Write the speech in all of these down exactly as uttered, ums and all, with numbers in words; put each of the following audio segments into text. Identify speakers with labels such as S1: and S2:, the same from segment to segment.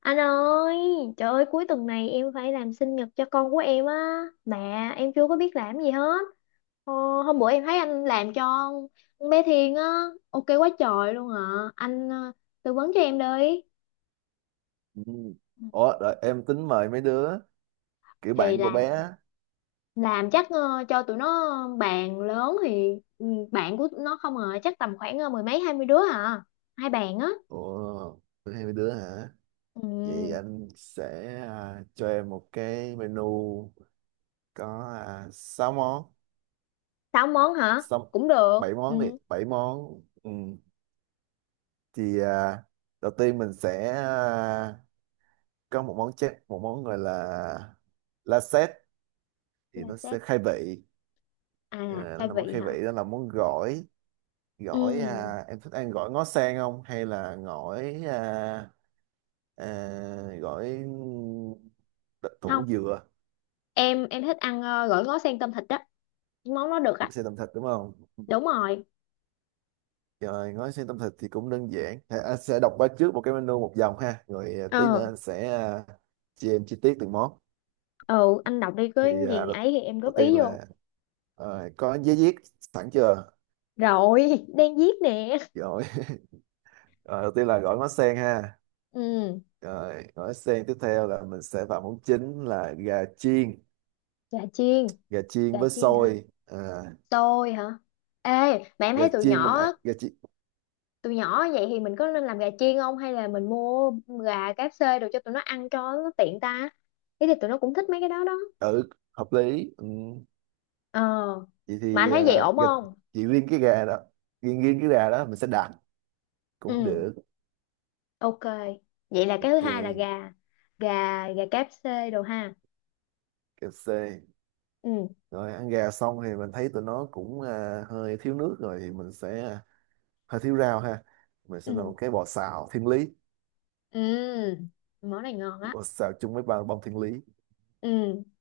S1: Anh ơi, trời ơi cuối tuần này em phải làm sinh nhật cho con của em á. Mà em chưa có biết làm gì hết. Ờ, hôm bữa em thấy anh làm cho con bé Thiên á, ok quá trời luôn ạ. Anh ờ, tư vấn cho em đi.
S2: Ừ. Ủa, đợi, em tính mời mấy đứa kiểu
S1: Thì
S2: bạn của
S1: là
S2: bé á.
S1: làm chắc ờ, cho tụi nó bàn lớn thì ừ, bạn của tụi nó không à, chắc tầm khoảng ờ, mười mấy hai mươi đứa hả? Hai bàn á.
S2: Ủa, hay mấy đứa hả? Vậy
S1: Ừ,
S2: anh sẽ à, cho em một cái menu có à, sáu món,
S1: sáu món hả?
S2: sáu,
S1: Cũng được.
S2: bảy món đi,
S1: Ừ,
S2: bảy món. Ừ. Thì à, đầu tiên mình sẽ à, có một món chép, một món gọi là la thì
S1: là
S2: nó sẽ
S1: set
S2: khai vị.
S1: à,
S2: Ờ, nó
S1: khai
S2: là món
S1: vị
S2: khai
S1: hả?
S2: vị, đó là món gỏi.
S1: Ừ.
S2: Gỏi à, em thích ăn gỏi ngó sen không? Hay là gỏi à, à, gọi đ-
S1: Không
S2: thủ dừa
S1: em em thích ăn ờ, gỏi ngó sen tôm thịt á. Cái món nó được
S2: cũng
S1: á.
S2: xe tẩm thịt đúng không,
S1: Đúng rồi.
S2: rồi gói xe tẩm thịt thì cũng đơn giản. à, anh sẽ đọc qua trước một cái menu một dòng ha, rồi à, tí nữa
S1: Ờ.
S2: anh sẽ à, chia em chi tiết từng món.
S1: Ừ, anh đọc đi có
S2: thì à,
S1: gì
S2: đầu,
S1: ấy thì em
S2: đầu
S1: góp
S2: tiên
S1: ý vô.
S2: là à, có giấy viết sẵn chưa?
S1: Rồi đang viết nè.
S2: Rồi Ờ, đầu tiên là gỏi ngó sen ha,
S1: Ừ.
S2: rồi gỏi sen. Tiếp theo là mình sẽ vào món chính là gà chiên,
S1: Chà chiên.
S2: gà chiên
S1: Chà
S2: với
S1: chiên hả?
S2: xôi. À,
S1: Xôi hả? Ê, mà em
S2: gà
S1: thấy tụi
S2: chiên mình ạ-
S1: nhỏ
S2: gà chiên.
S1: tụi nhỏ vậy thì mình có nên làm gà chiên không hay là mình mua gà ca ép ép rồi cho tụi nó ăn cho nó tiện ta, thế thì tụi nó cũng thích mấy cái đó đó.
S2: Ừ, hợp lý. Ừ.
S1: Ờ,
S2: Vậy
S1: mà anh
S2: thì
S1: thấy vậy
S2: à,
S1: ổn
S2: gà,
S1: không?
S2: chỉ riêng cái gà đó, riêng riêng cái gà đó mình sẽ đặt cũng
S1: Ừ,
S2: được.
S1: ok. Vậy là cái thứ
S2: Ok,
S1: hai là gà gà gà ca ép ép đồ ha.
S2: kẹp c.
S1: Ừ.
S2: Rồi ăn gà xong thì mình thấy tụi nó cũng à, hơi thiếu nước, rồi thì mình sẽ à, hơi thiếu rau ha, mình sẽ làm một
S1: Ừ.
S2: cái bò xào thiên lý,
S1: Ừ, món này ngon á.
S2: bò xào chung với ba bông thiên lý.
S1: Ừ,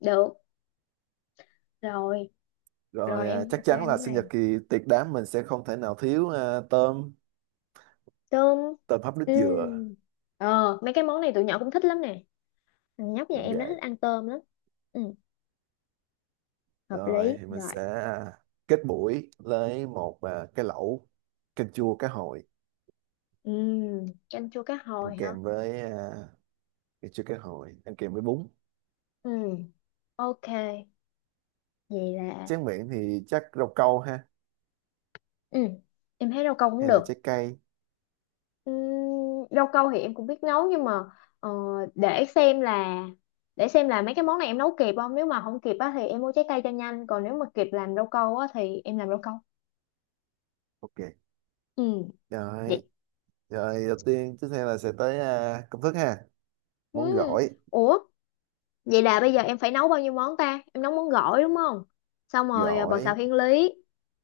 S1: được rồi.
S2: Rồi
S1: Rồi,
S2: à,
S1: em
S2: chắc
S1: ok
S2: chắn là
S1: món
S2: sinh nhật
S1: này.
S2: kỳ tiệc đám mình sẽ không thể nào thiếu à, tôm,
S1: Tôm.
S2: tôm hấp nước
S1: Ừ.
S2: dừa.
S1: Ờ, mấy cái món này tụi nhỏ cũng thích lắm nè, thằng nhóc nhà
S2: Đúng
S1: em nó
S2: vậy.
S1: thích ăn tôm lắm. Ừ, hợp
S2: Rồi
S1: lý
S2: thì mình
S1: rồi.
S2: sẽ à, kết buổi với một à, cái lẩu canh chua cá hồi
S1: Ừ. Canh chua cá
S2: ăn
S1: hồi hả?
S2: kèm với à, thì chưa có hội ăn kèm với bún.
S1: Ừ, ok. Vậy là
S2: Tráng miệng thì chắc rau câu ha,
S1: ừ, em thấy rau câu cũng
S2: hay là
S1: được.
S2: trái cây.
S1: Ừm, rau câu thì em cũng biết nấu nhưng mà ờ, để xem là, để xem là mấy cái món này em nấu kịp không, nếu mà không kịp á thì em mua trái cây cho nhanh, còn nếu mà kịp làm rau câu á thì em làm rau câu.
S2: Ok.
S1: Ừ,
S2: Rồi,
S1: vậy.
S2: rồi đầu tiên, tiếp theo là sẽ tới à, công thức ha,
S1: Ừ.
S2: món gỏi.
S1: Ủa, vậy là bây giờ em phải nấu bao nhiêu món ta, em nấu món gỏi đúng không, xong rồi ờ, bò xào
S2: Gỏi
S1: thiên lý,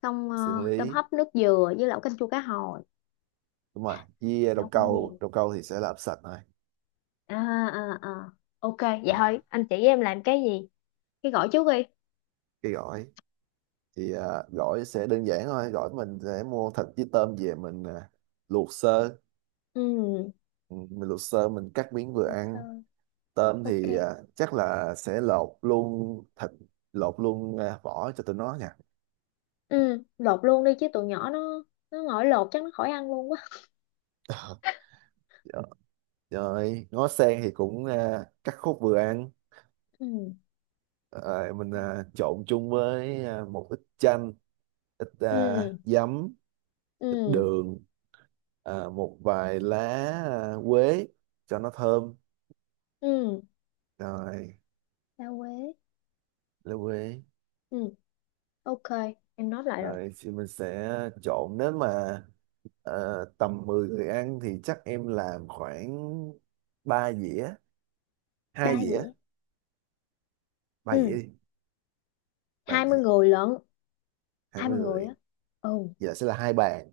S1: xong ờ,
S2: xử
S1: tôm
S2: lý
S1: hấp nước dừa với lẩu canh chua cá hồi.
S2: đúng rồi, với
S1: Nấu
S2: rau
S1: cũng
S2: câu,
S1: nhiều.
S2: rau câu thì sẽ làm sạch thôi.
S1: À. À à. Ok vậy
S2: Rồi
S1: thôi anh chỉ em làm cái gì cái gỏi trước đi.
S2: cái gỏi thì à, gỏi sẽ đơn giản thôi, gỏi mình sẽ mua thịt với tôm về mình à, luộc sơ.
S1: Ừ,
S2: Ừ, mình luộc sơ mình cắt miếng vừa
S1: được
S2: ăn.
S1: rồi.
S2: Tôm
S1: Ok.
S2: thì à, chắc là sẽ lột luôn thịt, lột luôn à, vỏ cho tụi nó nha.
S1: Ừ, lột luôn đi chứ tụi nhỏ nó nó ngồi lột chắc nó khỏi ăn luôn quá.
S2: Dạ, rồi ngó sen thì cũng à, cắt khúc vừa ăn.
S1: Ừ.
S2: Ờ, mình à, trộn chung với à, một ít chanh, ít à,
S1: Ừ.
S2: giấm, ít
S1: Ừ.
S2: đường, à, một vài lá, à, quế cho nó thơm.
S1: Ừ.
S2: Rồi
S1: Rau quế.
S2: lá quế.
S1: Ừ, ok, em nói lại rồi.
S2: Rồi thì mình sẽ trộn. Nếu mà à, tầm mười người ăn thì chắc em làm khoảng ba dĩa
S1: Ba
S2: hai dĩa
S1: dĩa.
S2: ba dĩa
S1: Ừ,
S2: đi. Ba
S1: hai mươi
S2: dĩa.
S1: người lận.
S2: hai
S1: Hai mươi
S2: mươi
S1: người
S2: người
S1: á. Ừ,
S2: giờ sẽ là hai bàn.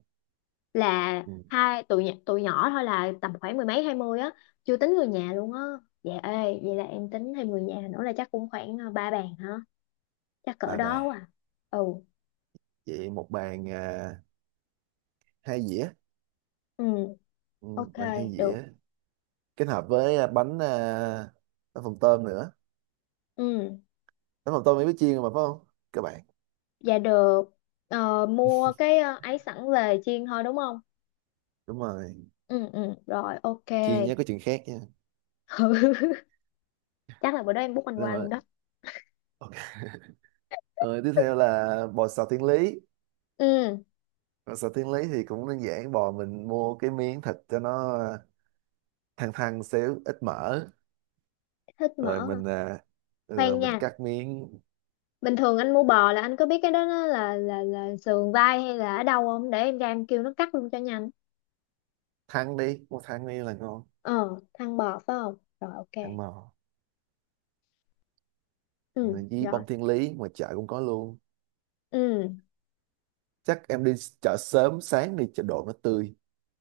S1: là
S2: Ừ,
S1: hai tụi nhỏ, tụi nhỏ thôi là tầm khoảng mười mấy hai mươi á, chưa tính người nhà luôn á. Dạ, ê vậy là em tính thêm người nhà nữa là chắc cũng khoảng ờ, ba bàn hả? Chắc
S2: ba
S1: cỡ đó
S2: bàn
S1: quá à. Ừ.
S2: Vậy một bàn à, hai dĩa.
S1: Ừ.
S2: Ừ,
S1: Ok.
S2: vàng hai
S1: Được.
S2: dĩa, kết hợp với à, bánh à, bánh phồng tôm nữa.
S1: Ừ.
S2: Bánh phồng tôm mới biết chiên mà phải không các bạn?
S1: Dạ được. Ờ, mua cái ờ, ấy sẵn về chiên thôi đúng không?
S2: Đúng rồi.
S1: Ừ. Ừ, rồi ok.
S2: Chiên nhé, có chuyện khác nha.
S1: Chắc là bữa đó em bút anh
S2: Đúng
S1: qua
S2: rồi.
S1: luôn đó.
S2: Ok. Rồi tiếp theo là bò xào thiên lý.
S1: Ừ,
S2: Bò xào thiên lý thì cũng đơn giản, bò mình mua cái miếng thịt cho nó à, thăn, thăn xíu ít mỡ.
S1: thích
S2: Rồi
S1: mỡ hả?
S2: mình à, ừ,
S1: Khoan
S2: mình
S1: nha.
S2: cắt miếng.
S1: Bình thường anh mua bò là anh có biết cái đó nó là là là sườn vai hay là ở đâu không, để em ra em kêu nó cắt luôn cho nhanh.
S2: Thăn đi, mua thăn đi là ngon.
S1: Ờ, thăn bò phải không? Rồi ok.
S2: Thăn bò.
S1: Ừ,
S2: Rồi với
S1: rồi.
S2: bông thiên lý ngoài chợ cũng có luôn.
S1: Ừ.
S2: Chắc em đi chợ sớm, sáng đi chợ đồ nó tươi,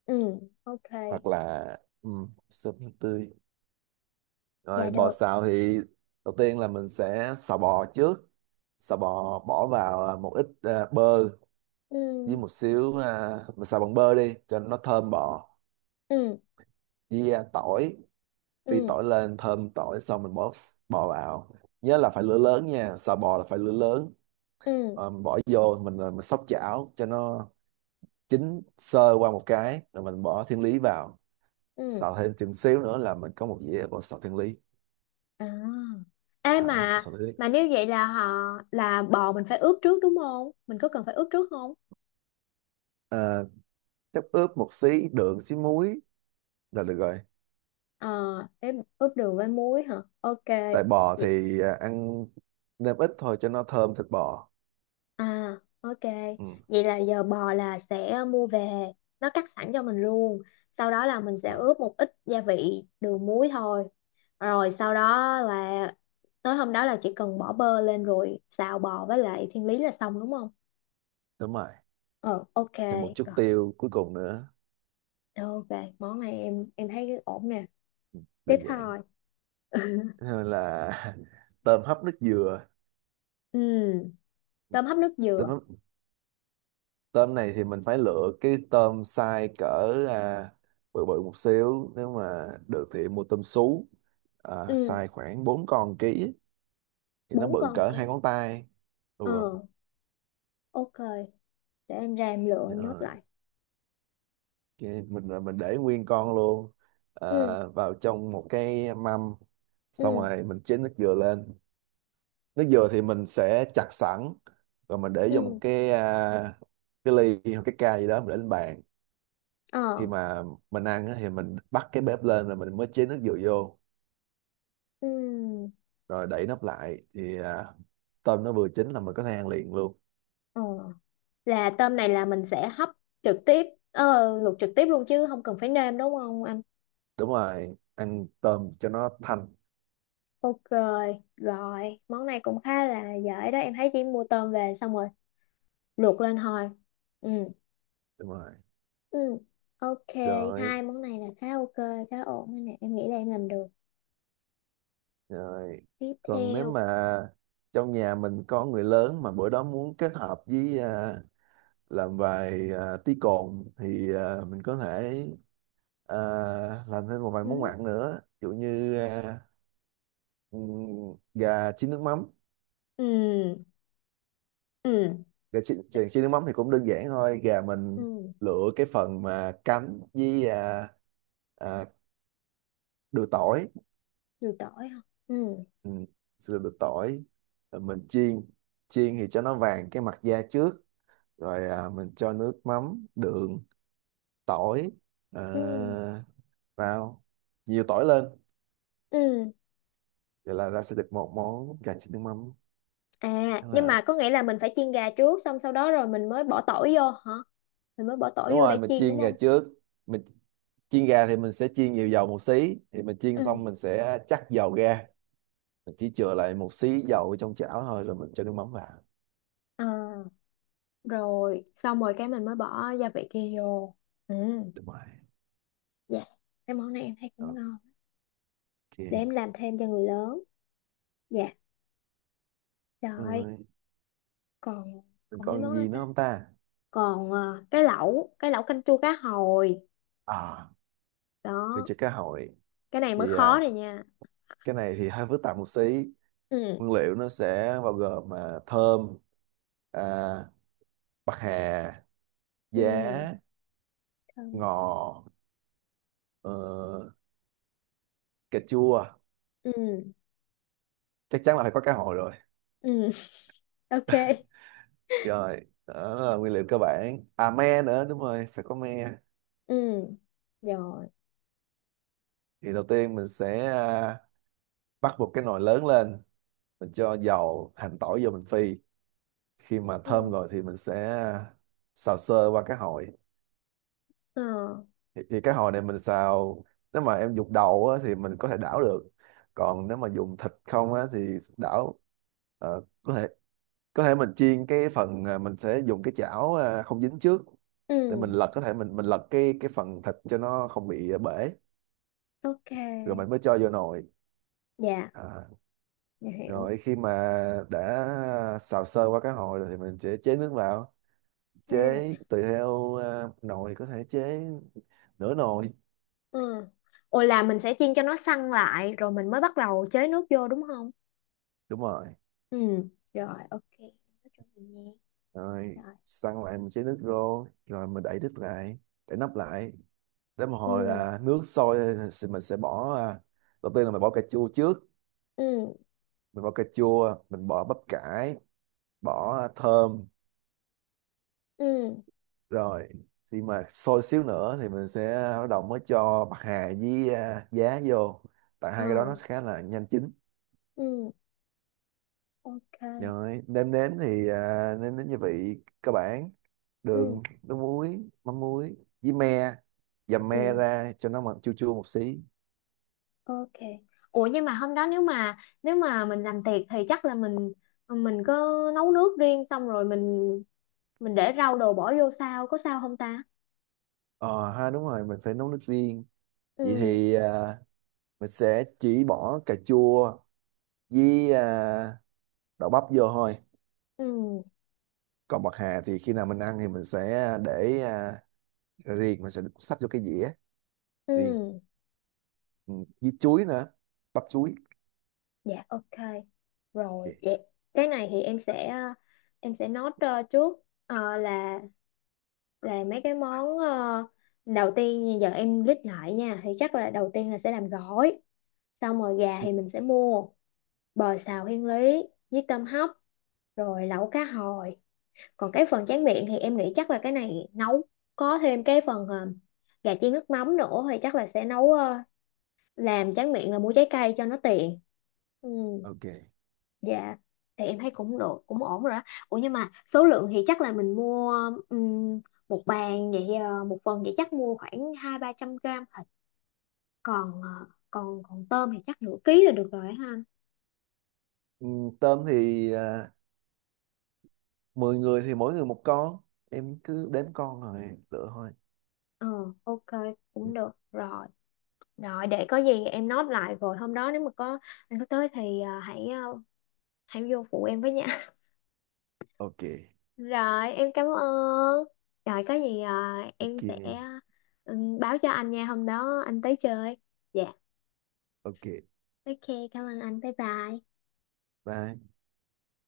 S1: Ừ, ok.
S2: hoặc là um, súp tươi.
S1: Dạ
S2: Rồi bò
S1: được.
S2: xào thì đầu tiên là mình sẽ xào bò trước. Xào bò bỏ vào à, một ít à, bơ, với
S1: Ừ.
S2: một xíu à, mình xào bằng bơ đi cho nó thơm bò,
S1: Ừ.
S2: với à, tỏi, phi
S1: Ừ.
S2: tỏi lên thơm tỏi xong mình bỏ s- bò vào. Nhớ là phải lửa lớn nha, xào bò là phải lửa lớn.
S1: Ừ.
S2: Ờ, mình bỏ vô mình à, mình xóc chảo cho nó chín sơ qua một cái rồi mình bỏ thiên lý vào.
S1: Ừ.
S2: Xào thêm chừng xíu nữa là mình có một dĩa bò xào thiên lý.
S1: À. Ê
S2: Đó, bò
S1: mà
S2: xào thiên lý.
S1: mà nếu vậy là họ, là bò mình phải ướp trước đúng không? Mình có cần phải ướp trước không?
S2: Ờ, chắc ướp một xí đường, xí muối là được rồi.
S1: Ờ, để ướp đường với muối hả? Ok.
S2: Tại bò
S1: Vậy,
S2: thì à, ăn nêm ít thôi cho nó thơm thịt bò.
S1: à, ok.
S2: Ừ,
S1: Vậy là giờ bò là sẽ mua về, nó cắt sẵn cho mình luôn. Sau đó là mình sẽ
S2: mà
S1: ướp một ít gia vị đường muối thôi. Rồi sau đó là tới hôm đó là chỉ cần bỏ bơ lên rồi xào bò với lại thiên lý là xong đúng không?
S2: đúng rồi,
S1: Ờ, ok.
S2: thêm một chút
S1: Rồi,
S2: tiêu cuối cùng nữa.
S1: ok. Món này em em thấy ổn nè. Tiếp
S2: Đơn giản.
S1: thôi.
S2: Thế nên là tôm hấp nước dừa.
S1: Ừ. Tôm hấp nước
S2: Tôm
S1: dừa.
S2: hấp, tôm này thì mình phải lựa cái tôm size cỡ à, bự bự một xíu, nếu mà được thì mua tôm sú à,
S1: Ừ.
S2: size khoảng bốn con ký, thì nó
S1: Bốn
S2: bự
S1: con
S2: cỡ
S1: cái.
S2: hai ngón tay. Ừ.
S1: Ờ, ok, để em ra em lựa nốt
S2: Ờ,
S1: lại.
S2: cái mình là mình để nguyên con luôn,
S1: Ừ.
S2: ờ, vào trong một cái mâm, xong
S1: Ừ.
S2: rồi mình chế nước dừa lên. Nước dừa thì mình sẽ chặt sẵn, rồi mình để vô một
S1: Ừ.
S2: cái à, cái ly hoặc cái ca gì đó, mình để lên bàn. Khi
S1: Ờ.
S2: mà mình ăn á, thì mình bắt cái bếp lên rồi mình mới chế nước dừa vô,
S1: Ừ.
S2: rồi đậy nắp lại thì à, tôm nó vừa chín là mình có thể ăn liền luôn.
S1: Ờ, là tôm này là mình sẽ hấp trực tiếp, ờ, luộc trực tiếp luôn chứ không cần phải nêm đúng không anh?
S2: Đúng rồi, ăn tôm cho nó thanh.
S1: Ok. Rồi món này cũng khá là dễ đó, em thấy chỉ mua tôm về xong rồi luộc lên thôi. Ừ.
S2: Đúng rồi.
S1: Ừ, ok.
S2: Rồi.
S1: Hai món này là khá ok, khá ổn đây nè, em nghĩ là em làm được.
S2: Rồi.
S1: Tiếp
S2: Còn nếu
S1: theo.
S2: mà trong nhà mình có người lớn mà bữa đó muốn kết hợp với à, làm vài à, tí cồn thì à, mình có thể à, làm thêm một vài món
S1: Ừ.
S2: mặn nữa. Ví dụ như à, ừm, gà chiên nước mắm.
S1: Ừ. Ừ.
S2: Gà chiên, chiên chiên nước mắm thì cũng đơn giản thôi. Gà mình
S1: Ừ.
S2: lựa cái phần mà cánh với à, à, đùi tỏi.
S1: Nhiều tỏi hả? Ừ.
S2: Ừ, sữa đùi tỏi. Rồi mình chiên. Chiên thì cho nó vàng cái mặt da trước, rồi à, mình cho nước mắm, đường, tỏi à,
S1: Ừ.
S2: vào, nhiều tỏi lên.
S1: Ừ.
S2: Vậy là ra sẽ được một món gà chiên nước mắm.
S1: À
S2: Đó
S1: nhưng
S2: là
S1: mà có nghĩa là mình phải chiên gà trước xong sau đó rồi mình mới bỏ tỏi vô hả, mình mới bỏ tỏi
S2: đúng
S1: vô
S2: rồi,
S1: để
S2: mình
S1: chiên đúng
S2: chiên gà
S1: không?
S2: trước. Mình chiên gà thì mình sẽ chiên nhiều dầu một xí, thì mình
S1: Ừ.
S2: chiên xong mình sẽ chắc dầu ra, mình chỉ chừa lại một xí dầu trong chảo thôi rồi mình cho nước mắm vào.
S1: À, rồi xong rồi cái mình mới bỏ gia vị kia vô. Ừ.
S2: Đúng rồi.
S1: Dạ, cái món này em thấy cũng
S2: Ok.
S1: ngon, để em làm thêm cho người lớn. Dạ. Rồi.
S2: Rồi
S1: Còn,
S2: mình
S1: còn mấy
S2: còn
S1: món nữa
S2: gì nữa
S1: ta,
S2: không ta?
S1: còn ờ, cái lẩu, cái lẩu canh chua cá hồi
S2: À, mình
S1: đó.
S2: cho cá hồi
S1: Cái này mới
S2: thì
S1: khó
S2: à,
S1: này nha.
S2: cái này thì hơi phức tạp một xí.
S1: Ừ.
S2: Nguyên liệu nó sẽ bao gồm mà thơm, à, bạc hà, giá,
S1: Ừ.
S2: ngò, ờ, cà chua,
S1: Ừ.
S2: chắc chắn là phải có cá hồi rồi.
S1: Ừ. Ok.
S2: Rồi, đó là nguyên liệu cơ bản. À me nữa, đúng rồi phải có me.
S1: Ừ. Rồi.
S2: Thì đầu tiên mình sẽ à, bắt một cái nồi lớn lên, mình cho dầu hành tỏi vô mình phi. Khi mà thơm
S1: Ừ.
S2: rồi thì mình sẽ à, xào sơ qua cá hồi.
S1: Ờ.
S2: thì, thì cái hồi này mình xào, nếu mà em dùng đầu á, thì mình có thể đảo được, còn nếu mà dùng thịt không á, thì đảo, ờ, có thể, có thể mình chiên cái phần à, mình sẽ dùng cái chảo à, không dính trước
S1: Ừ.
S2: để mình lật, có thể mình mình lật cái cái phần thịt cho nó không bị à, bể, rồi
S1: Ok.
S2: mình mới cho vô nồi.
S1: Dạ.
S2: à,
S1: Dạ hiểu.
S2: rồi khi mà đã xào sơ qua cái hồi rồi thì mình sẽ chế nước vào, chế
S1: À.
S2: tùy theo à, nồi, có thể chế nửa nồi.
S1: Ừ. Ồ, là mình sẽ chiên cho nó săn lại rồi mình mới bắt đầu chế nước vô đúng không?
S2: Đúng rồi.
S1: Ừ. Rồi ok em. Nói chung thì nghe.
S2: Rồi
S1: Rồi.
S2: săn lại một chén nước rô, rồi mình đậy đít lại, để nắp lại, đến một hồi
S1: Ừ.
S2: là nước sôi thì mình sẽ bỏ à, đầu tiên là mình bỏ cà chua trước,
S1: Ừ.
S2: mình bỏ cà chua, mình bỏ bắp cải, bỏ thơm.
S1: Ừ.
S2: Rồi khi mà sôi xíu nữa thì mình sẽ bắt đầu mới cho bạc hà với à, giá vô, tại
S1: Ờ.
S2: hai cái đó nó khá là nhanh chín.
S1: Ừ. Ok.
S2: Rồi nêm nếm thì à, nêm nếm gia vị cơ bản,
S1: Ừ.
S2: đường, nước muối, mắm muối, với me, dầm me
S1: Ừ.
S2: ra cho nó mặn chua chua một xí.
S1: Ok. Ủa nhưng mà hôm đó nếu mà, nếu mà mình làm tiệc thì chắc là mình mình có nấu nước riêng xong rồi mình mình để rau đồ bỏ vô sao, có sao không ta?
S2: Ờ ha, đúng rồi mình phải nấu nước riêng.
S1: Ừ.
S2: Vậy thì à, mình sẽ chỉ bỏ cà chua với à, đậu bắp vô thôi.
S1: Ừ.
S2: Còn bạc hà thì khi nào mình ăn thì mình sẽ để à, riêng, mình sẽ sắp vô cái dĩa riêng.
S1: Ừ.
S2: Ừ, với chuối nữa, bắp chuối.
S1: Dạ ok. Rồi
S2: Ok.
S1: vậy. Cái này thì em sẽ ờ, em sẽ note ờ, trước ờ, là là mấy cái món ờ, đầu tiên, như giờ em list lại nha, thì chắc là đầu tiên là sẽ làm gỏi, xong rồi gà thì mình sẽ mua, bò xào thiên lý với tôm hấp, rồi lẩu cá hồi. Còn cái phần tráng miệng thì em nghĩ chắc là cái này nấu có thêm cái phần ờ, gà chiên nước mắm nữa, thì chắc là sẽ nấu ờ, làm tráng miệng là mua trái cây cho nó tiện. Ừ.
S2: Ok.
S1: Dạ. Thì em thấy cũng được, cũng ổn rồi đó. Ủa nhưng mà số lượng thì chắc là mình mua, ừm, một bàn vậy, ờ, một phần vậy chắc mua khoảng hai ba trăm gram thịt, còn ờ, còn, còn tôm thì chắc nửa ký là được rồi ha anh?
S2: Ừ, tôm thì à, mười người thì mỗi người một con, em cứ đếm con rồi lựa thôi.
S1: Ờ, ok, cũng được rồi. Rồi để có gì em nốt lại, rồi hôm đó nếu mà có anh có tới thì ờ, hãy, ờ, hãy vô phụ em với nha.
S2: Ok.
S1: Rồi, em cảm ơn. Rồi, có gì à, em
S2: Ok.
S1: sẽ, ừ, báo cho anh nha, hôm đó anh tới chơi. Dạ,
S2: Ok,
S1: ok, cảm ơn anh, bye bye.
S2: bye.